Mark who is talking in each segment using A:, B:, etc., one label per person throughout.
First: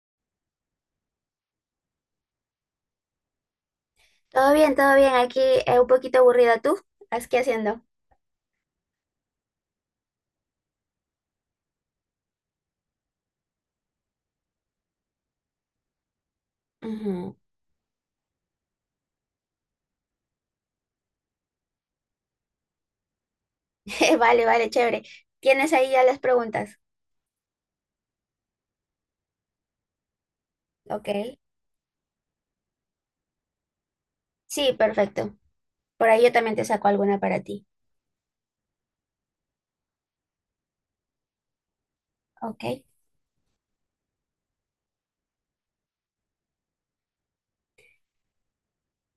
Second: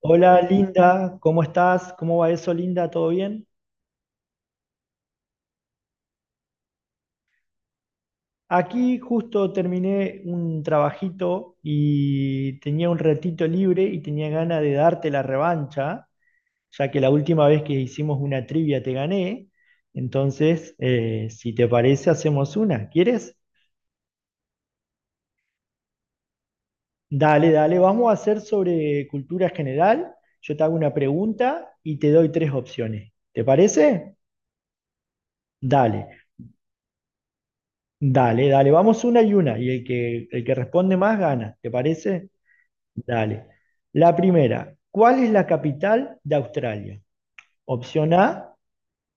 A: Hola Linda, ¿cómo estás? ¿Cómo va eso, Linda? ¿Todo bien?
B: Todo bien, todo bien. Aquí un poquito aburrida. ¿Tú? ¿Qué haciendo?
A: Aquí justo terminé un trabajito y tenía un ratito libre y tenía ganas de darte la revancha, ya que la
B: Ujú.
A: última vez que hicimos una trivia te gané. Entonces, si te parece, hacemos una. ¿Quieres?
B: Vale, vale, chévere. ¿Tienes ahí ya las preguntas?
A: Dale, dale, vamos a hacer sobre cultura general. Yo te hago una
B: Ok.
A: pregunta y te doy tres opciones. ¿Te parece?
B: Sí, perfecto. Por ahí
A: Dale.
B: yo también te saco alguna para ti.
A: Dale, dale, vamos una, y el que responde más gana, ¿te parece?
B: Ok.
A: Dale. La primera, ¿cuál es la capital de Australia? Opción A,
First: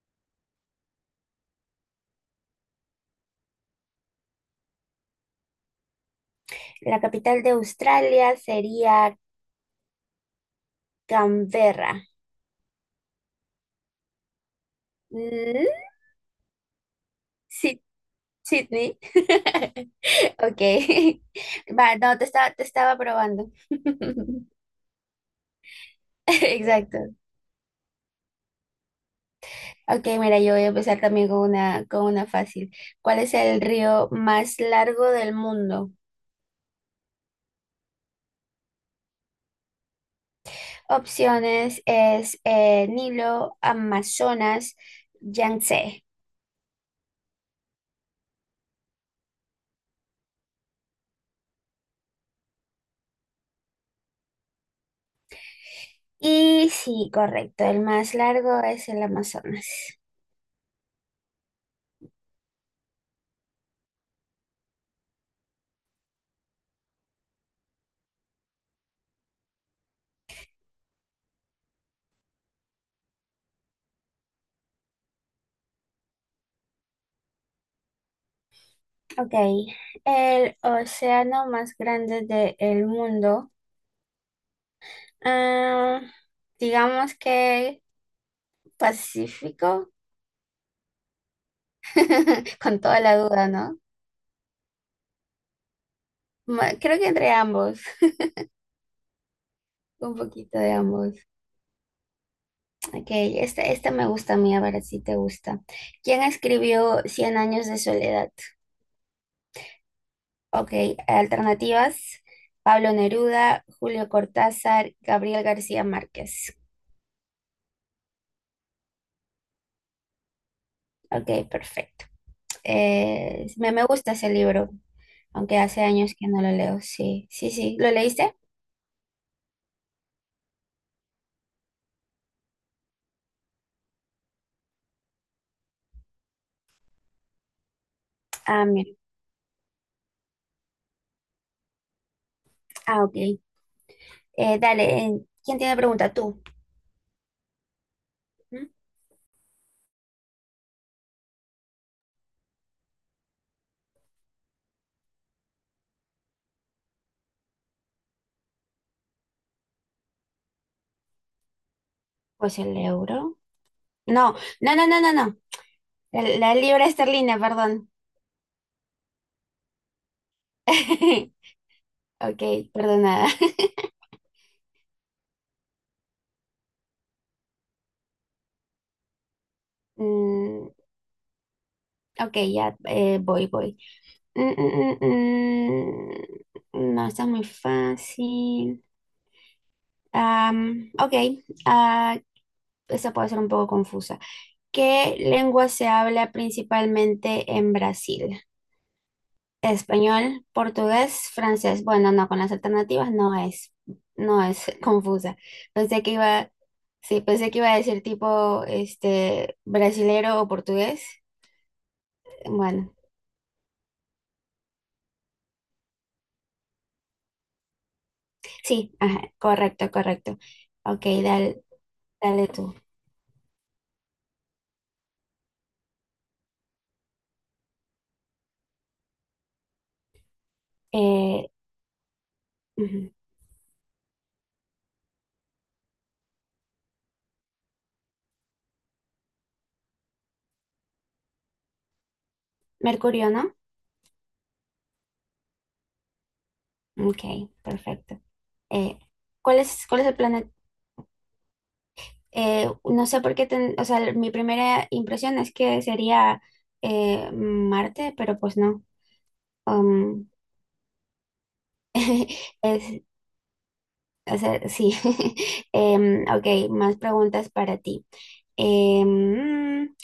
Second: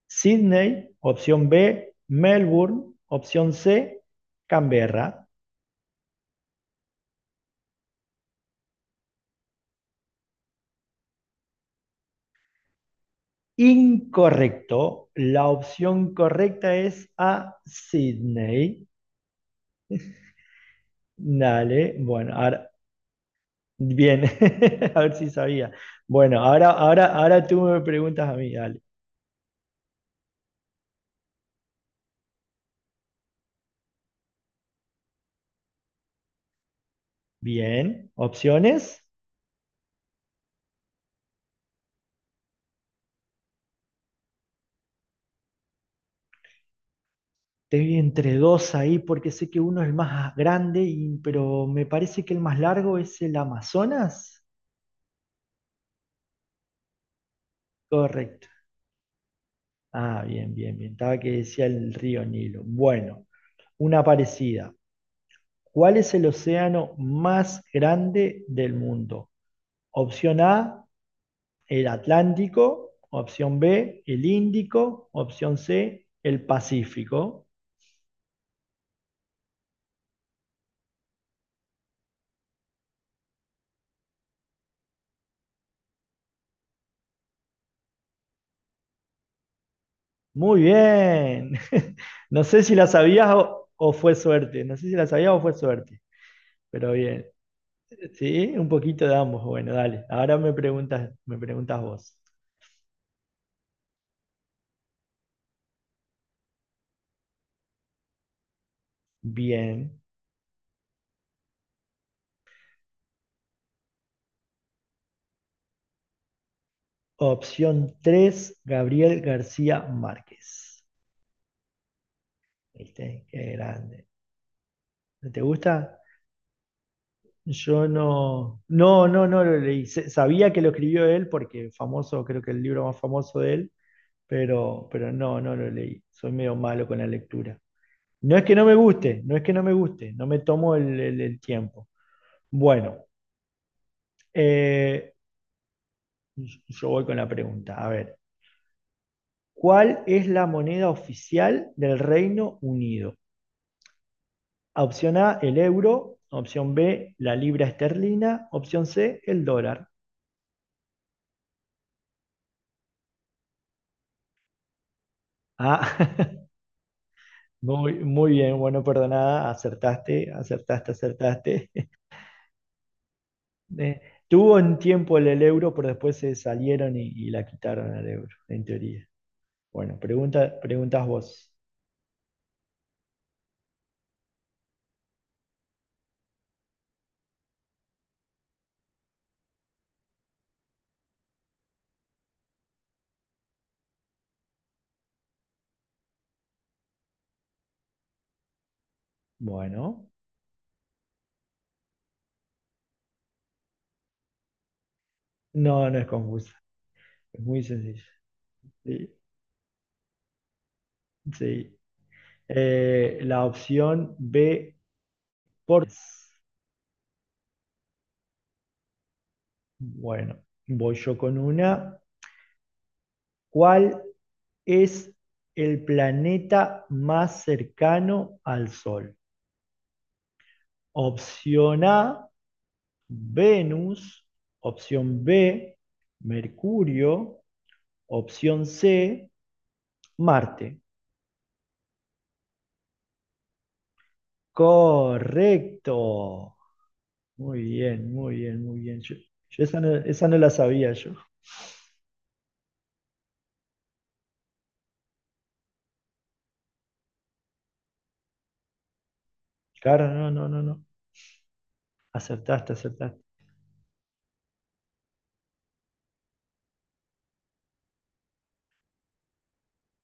A: Sydney, opción B, Melbourne, opción C, Canberra.
B: La capital de Australia sería Canberra.
A: Incorrecto, la
B: Mm,
A: opción correcta es A,
B: sí,
A: Sydney.
B: Sydney. Ok.
A: Dale,
B: Va, no, te
A: bueno,
B: estaba, te
A: ahora,
B: estaba probando.
A: bien, a ver si sabía. Bueno, ahora, ahora,
B: Exacto.
A: ahora tú me preguntas a mí, dale.
B: Ok, mira, yo voy a empezar también con una fácil. ¿Cuál es el río más largo del mundo?
A: Bien, opciones.
B: Opciones es Nilo, Amazonas, Yangtze.
A: Te vi entre dos ahí porque sé que uno es el más grande, y- pero me parece que el más largo es el Amazonas.
B: Y sí, correcto, el más
A: Correcto.
B: largo es el Amazonas.
A: Ah, bien, bien, bien. Estaba que decía el río Nilo. Bueno, una parecida. ¿Cuál es el océano más grande del mundo? Opción A, el Atlántico. Opción B, el Índico. Opción C, el Pacífico.
B: Ok, el océano más grande del mundo. Ah, digamos que Pacífico,
A: Muy bien. No sé si
B: con
A: la
B: toda la
A: sabías
B: duda, ¿no?
A: o fue suerte. No sé si la sabías o fue suerte.
B: Ma-
A: Pero
B: Creo que
A: bien,
B: entre ambos,
A: sí, un poquito de ambos. Bueno, dale.
B: un
A: Ahora
B: poquito de ambos.
A: me preguntas vos.
B: Ok, este me gusta a mí, a ver si te gusta. ¿Quién escribió Cien años de soledad?
A: Bien.
B: Ok, alternativas, Pablo Neruda, Julio Cortázar, Gabriel García Márquez.
A: Opción tres Gabriel García Márquez.
B: Ok, perfecto.
A: ¿Viste? Qué
B: Me
A: grande.
B: gusta ese libro,
A: ¿No ¿Te
B: aunque hace
A: gusta?
B: años que no lo leo. Sí, sí, sí.
A: Yo
B: ¿Lo leíste?
A: no, no, no, no lo leí. Se- Sabía que lo escribió él porque famoso, creo que el libro más famoso de él, pero no, no lo leí. Soy medio malo con la lectura. No es que no
B: Ah,
A: me
B: mira.
A: guste, no es que no me guste, no me tomo el tiempo.
B: Ah,
A: Bueno,
B: ok. Dale,
A: eh,
B: ¿quién tiene pregunta? ¿Tú?
A: yo voy con la pregunta. A ver,
B: ¿Mm?
A: ¿cuál es la moneda oficial del Reino Unido? Opción A, el euro. Opción B, la libra esterlina. Opción C, el dólar.
B: Pues el euro. No, no, no, no, no, no.
A: Ah,
B: La, la libra esterlina, perdón.
A: muy, muy bien, bueno, perdonada, acertaste, acertaste, acertaste.
B: Ok, perdonada.
A: Eh, tuvo un tiempo el euro, pero después se salieron y la quitaron al euro, en teoría. Bueno, pregunta,
B: Mm,
A: preguntas vos.
B: ok, ya voy, voy. Mm, mm, mm, No, está muy fácil. Ok, ah, esa puede ser un poco confusa. ¿Qué lengua se habla principalmente en Brasil?
A: Bueno,
B: Español, portugués, francés. Bueno, no, con las alternativas no es confusa.
A: no, no
B: Pensé
A: es
B: que
A: confusa,
B: iba, sí,
A: es
B: pensé que
A: muy
B: iba a decir
A: sencillo.
B: tipo,
A: Sí,
B: este, brasilero o portugués.
A: sí.
B: Bueno.
A: La opción B, por
B: Sí, ajá, correcto,
A: Bueno,
B: correcto.
A: voy
B: Ok,
A: yo con
B: dale,
A: una.
B: dale tú.
A: ¿Cuál es el planeta más cercano al Sol?
B: Eh,
A: Opción A,
B: Ujú.
A: Venus. Opción B, Mercurio. Opción C, Marte.
B: Mercurio, ¿no?
A: Correcto.
B: Ok,
A: Muy bien,
B: perfecto.
A: muy bien, muy
B: Eh,
A: bien. Yo,
B: ¿cuál
A: yo
B: es, cuál es el
A: esa no la
B: planeta?
A: sabía yo.
B: No sé por qué, o sea, mi primera impresión es que sería Marte, pero pues no.
A: Claro,
B: Um,
A: no, no, no, no. Acertaste,
B: es,
A: acertaste.
B: o sea, sí. Ok, más preguntas para ti. Em, mm,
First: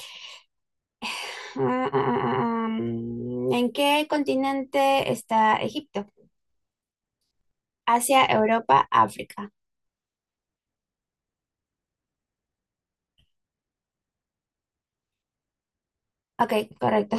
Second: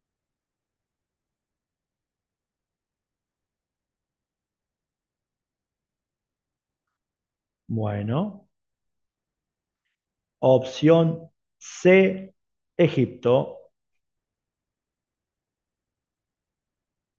B: ah, ah, ah, ¿En qué continente está Egipto? Asia,
A: Bueno,
B: Europa, África.
A: opción C, Egipto.
B: Ok, correcto.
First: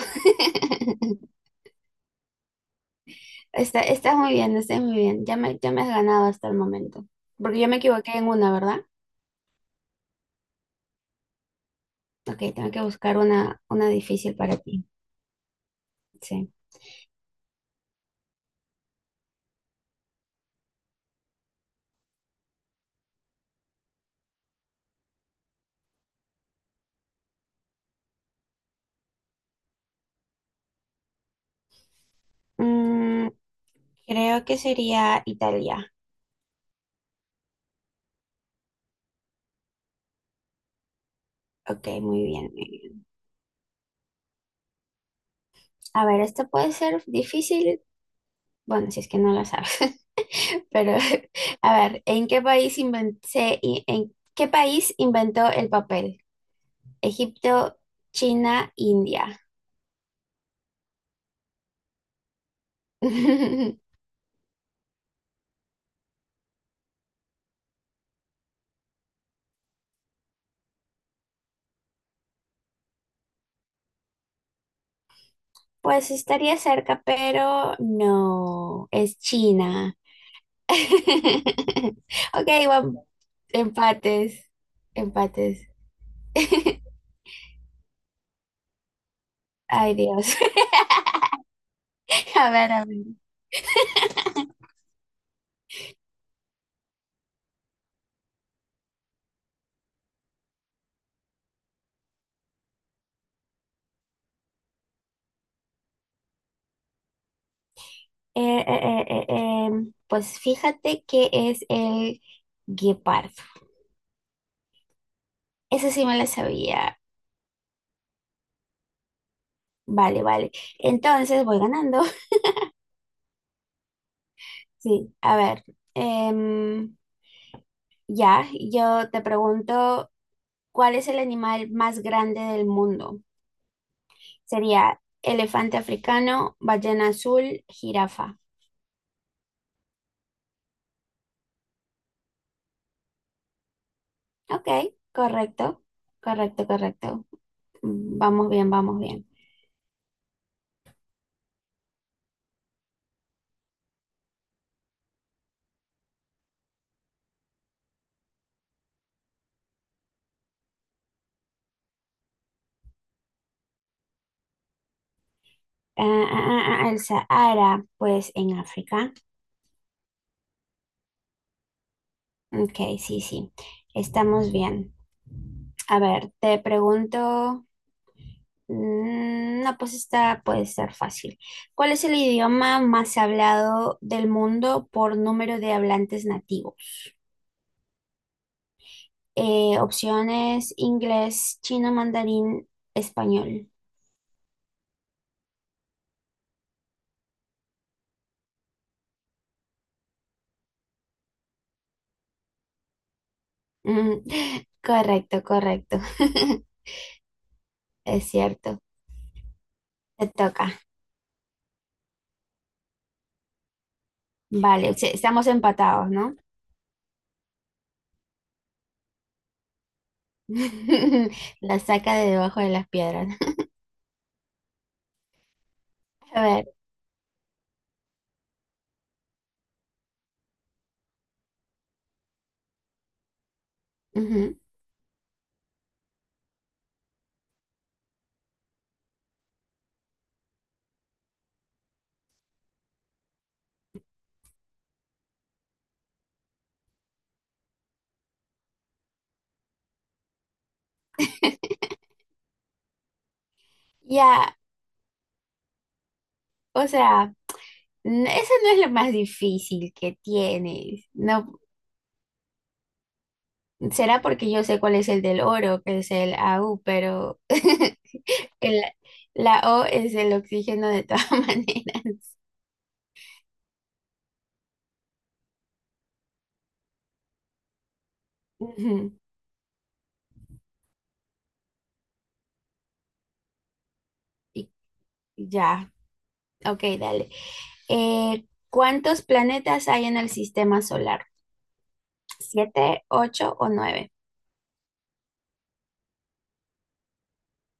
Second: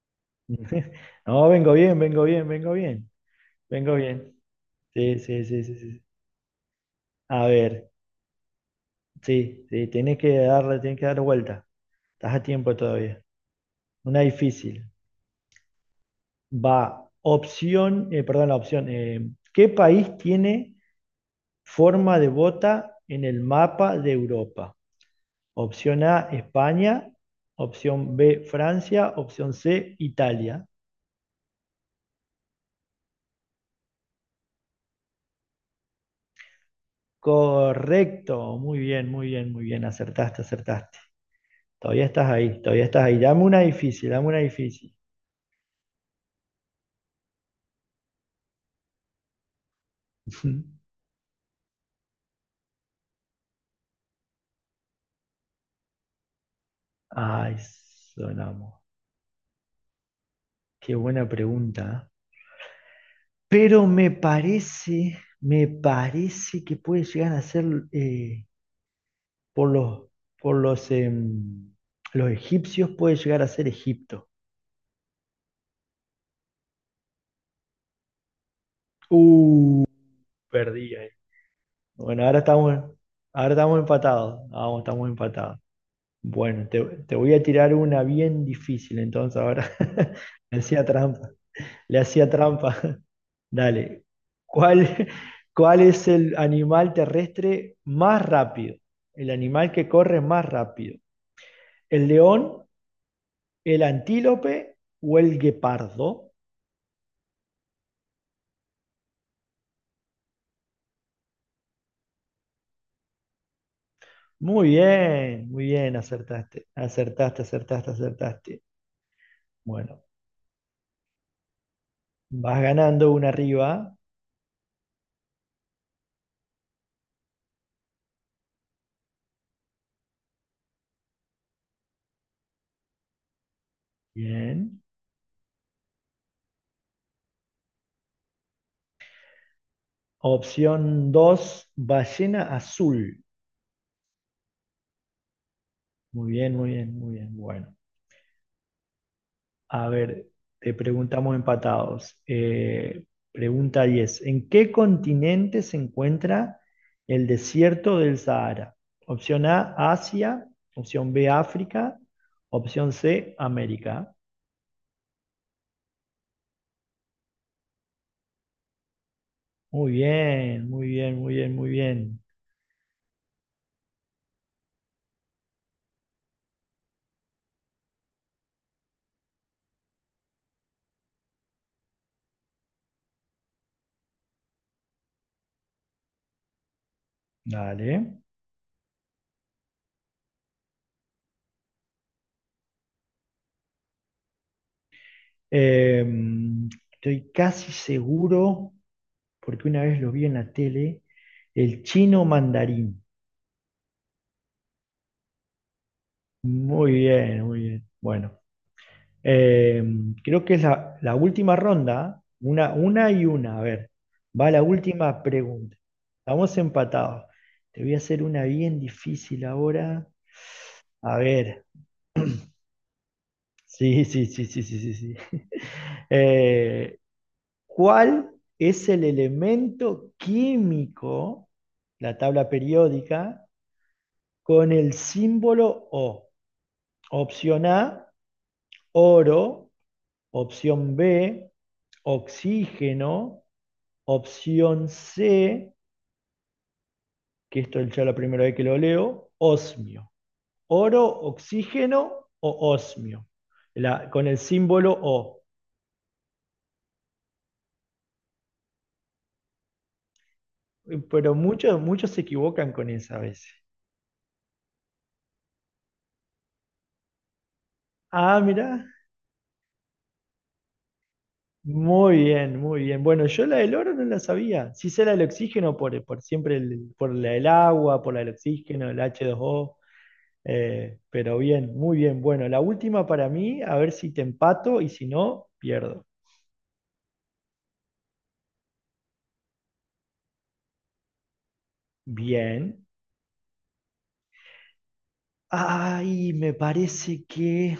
A: No, vengo bien, vengo bien, vengo bien, vengo
B: Estás muy
A: bien.
B: bien, estás muy
A: Sí,
B: bien. Ya
A: sí,
B: me,
A: sí,
B: ya
A: sí,
B: me has
A: sí.
B: ganado hasta el momento.
A: A
B: Porque yo me
A: ver,
B: equivoqué en una, ¿verdad?
A: sí, sí, tienes que darle, tienes que dar vuelta. Estás
B: Ok,
A: a
B: tengo
A: tiempo
B: que buscar
A: todavía.
B: una
A: Una
B: difícil para ti.
A: difícil.
B: Sí.
A: Va, opción, perdón, la opción. ¿Qué país tiene forma de bota en el mapa de Europa? Opción A, España. Opción B, Francia. Opción C, Italia.
B: Mm, creo que sería Italia.
A: Correcto, muy bien, muy bien, muy bien, acertaste, acertaste.
B: Ok,
A: Todavía
B: muy
A: estás
B: bien,
A: ahí,
B: muy
A: todavía estás
B: bien.
A: ahí. Dame una difícil, dame una difícil.
B: A ver, esto puede ser difícil. Bueno, si es que no lo sabes. Pero, a ver, ¿en qué país en qué país inventó el papel?
A: Ay,
B: Egipto, China,
A: sonamos.
B: India.
A: Qué buena pregunta. ¿Eh? Pero me parece, me parece que puede llegar a ser eh, por los, por los los egipcios, puede llegar a ser Egipto.
B: Pues estaría cerca, pero no, es
A: Uh,
B: China.
A: perdí ahí. Bueno,
B: Ok, vamos.
A: ahora estamos empatados.
B: Empates,
A: Vamos, estamos empatados.
B: empates.
A: Bueno, te, te voy a tirar una bien difícil, entonces ahora
B: Ay, Dios.
A: le hacía trampa, le hacía
B: A ver,
A: trampa.
B: a ver.
A: Dale, ¿cuál, cuál es el animal terrestre más rápido? El animal que corre más rápido. ¿El león, el antílope o el guepardo?
B: Pues fíjate que es el guepardo.
A: Muy
B: Eso
A: bien,
B: sí me lo
A: acertaste,
B: sabía.
A: acertaste, acertaste, acertaste. Bueno,
B: Vale, vale. Entonces voy ganando.
A: vas ganando una arriba.
B: Sí, a ver. em, ya, yo te pregunto, ¿cuál es el animal más grande del mundo?
A: Bien.
B: Sería elefante africano, ballena azul, jirafa.
A: Opción 2, ballena azul.
B: Ok, correcto,
A: Muy bien,
B: correcto,
A: muy bien,
B: correcto.
A: muy bien. Bueno,
B: Vamos bien, vamos bien.
A: a ver, te preguntamos empatados. Pregunta 10. ¿En qué continente se encuentra el desierto del Sahara? Opción A, Asia. Opción B, África. Opción C, América.
B: El Sahara, pues en África.
A: Muy bien, muy bien, muy bien, muy bien.
B: Ok, sí, sí, estamos bien. A ver, te pregunto, no, pues esta puede ser fácil. ¿Cuál es el idioma más hablado del mundo por número de hablantes nativos?
A: Dale.
B: Opciones inglés, chino, mandarín, español.
A: Eh, estoy casi seguro, porque una vez lo vi en la tele, el chino mandarín.
B: Mm, correcto, correcto.
A: Muy bien, muy bien.
B: Es
A: Bueno,
B: cierto.
A: Eh,
B: Te
A: creo que es
B: toca.
A: la, la última ronda, una y una. A ver, va la
B: Vale, sí,
A: última
B: estamos
A: pregunta.
B: empatados, ¿no?
A: Estamos empatados. Te voy a hacer una bien difícil ahora. A ver,
B: La saca de debajo de las piedras.
A: sí, sí, sí, sí, sí, sí. sí.
B: A ver.
A: Eh, ¿Cuál es el elemento químico, la tabla periódica,
B: Ujú.
A: con el símbolo O? Opción A, oro. Opción B, oxígeno. Opción C, que esto es ya la primera vez que lo leo, osmio. Oro, oxígeno o osmio. La- con el
B: Ya,
A: símbolo O.
B: o sea, eso no es lo más difícil que tienes.
A: Pero
B: No,
A: muchos, muchos se equivocan con esa a veces.
B: será porque yo sé cuál es el del oro, que es el a u pero
A: Ah,
B: el-
A: mira.
B: la O es el oxígeno de todas
A: Muy
B: maneras.
A: bien, muy bien. Bueno, yo la del oro no la sabía. Sí sé la del oxígeno por siempre, por la del agua, por la del oxígeno, el
B: Ujú.
A: H2O. Pero bien, muy bien. Bueno, la última para mí, a ver si te
B: Y-
A: empato y si no,
B: Ya,
A: pierdo.
B: ok, dale. ¿Cuántos planetas hay en el sistema solar?
A: Bien.
B: ¿Siete, ocho o nueve?
A: Ay, me parece que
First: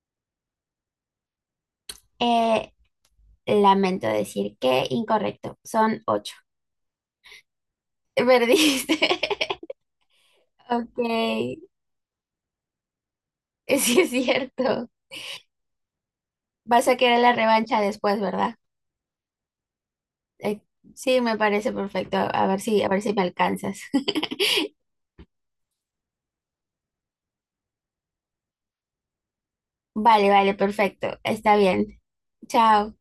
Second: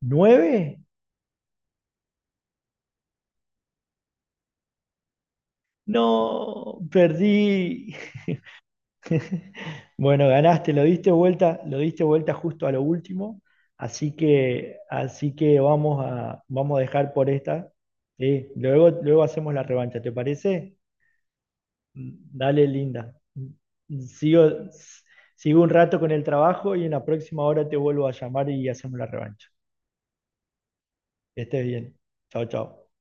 A: ¿nueve?
B: Eh, lamento decir que incorrecto, son ocho.
A: No, perdí.
B: Perdiste.
A: Bueno, ganaste,
B: Ok,
A: lo diste vuelta justo a lo último,
B: sí es cierto.
A: así que vamos a, vamos a
B: Vas a
A: dejar
B: querer
A: por
B: la
A: esta.
B: revancha después,
A: Sí,
B: ¿verdad?
A: luego, luego hacemos la revancha, ¿te
B: Eh,
A: parece?
B: sí, me parece perfecto. A ver
A: Dale,
B: si, a ver
A: linda.
B: si me alcanzas.
A: Sigo, sigo un rato con el trabajo y en la próxima hora te vuelvo a llamar y hacemos la revancha.
B: Vale, vale, perfecto.
A: Que
B: Está
A: estés bien.
B: bien.
A: Chao, chao.
B: Chao.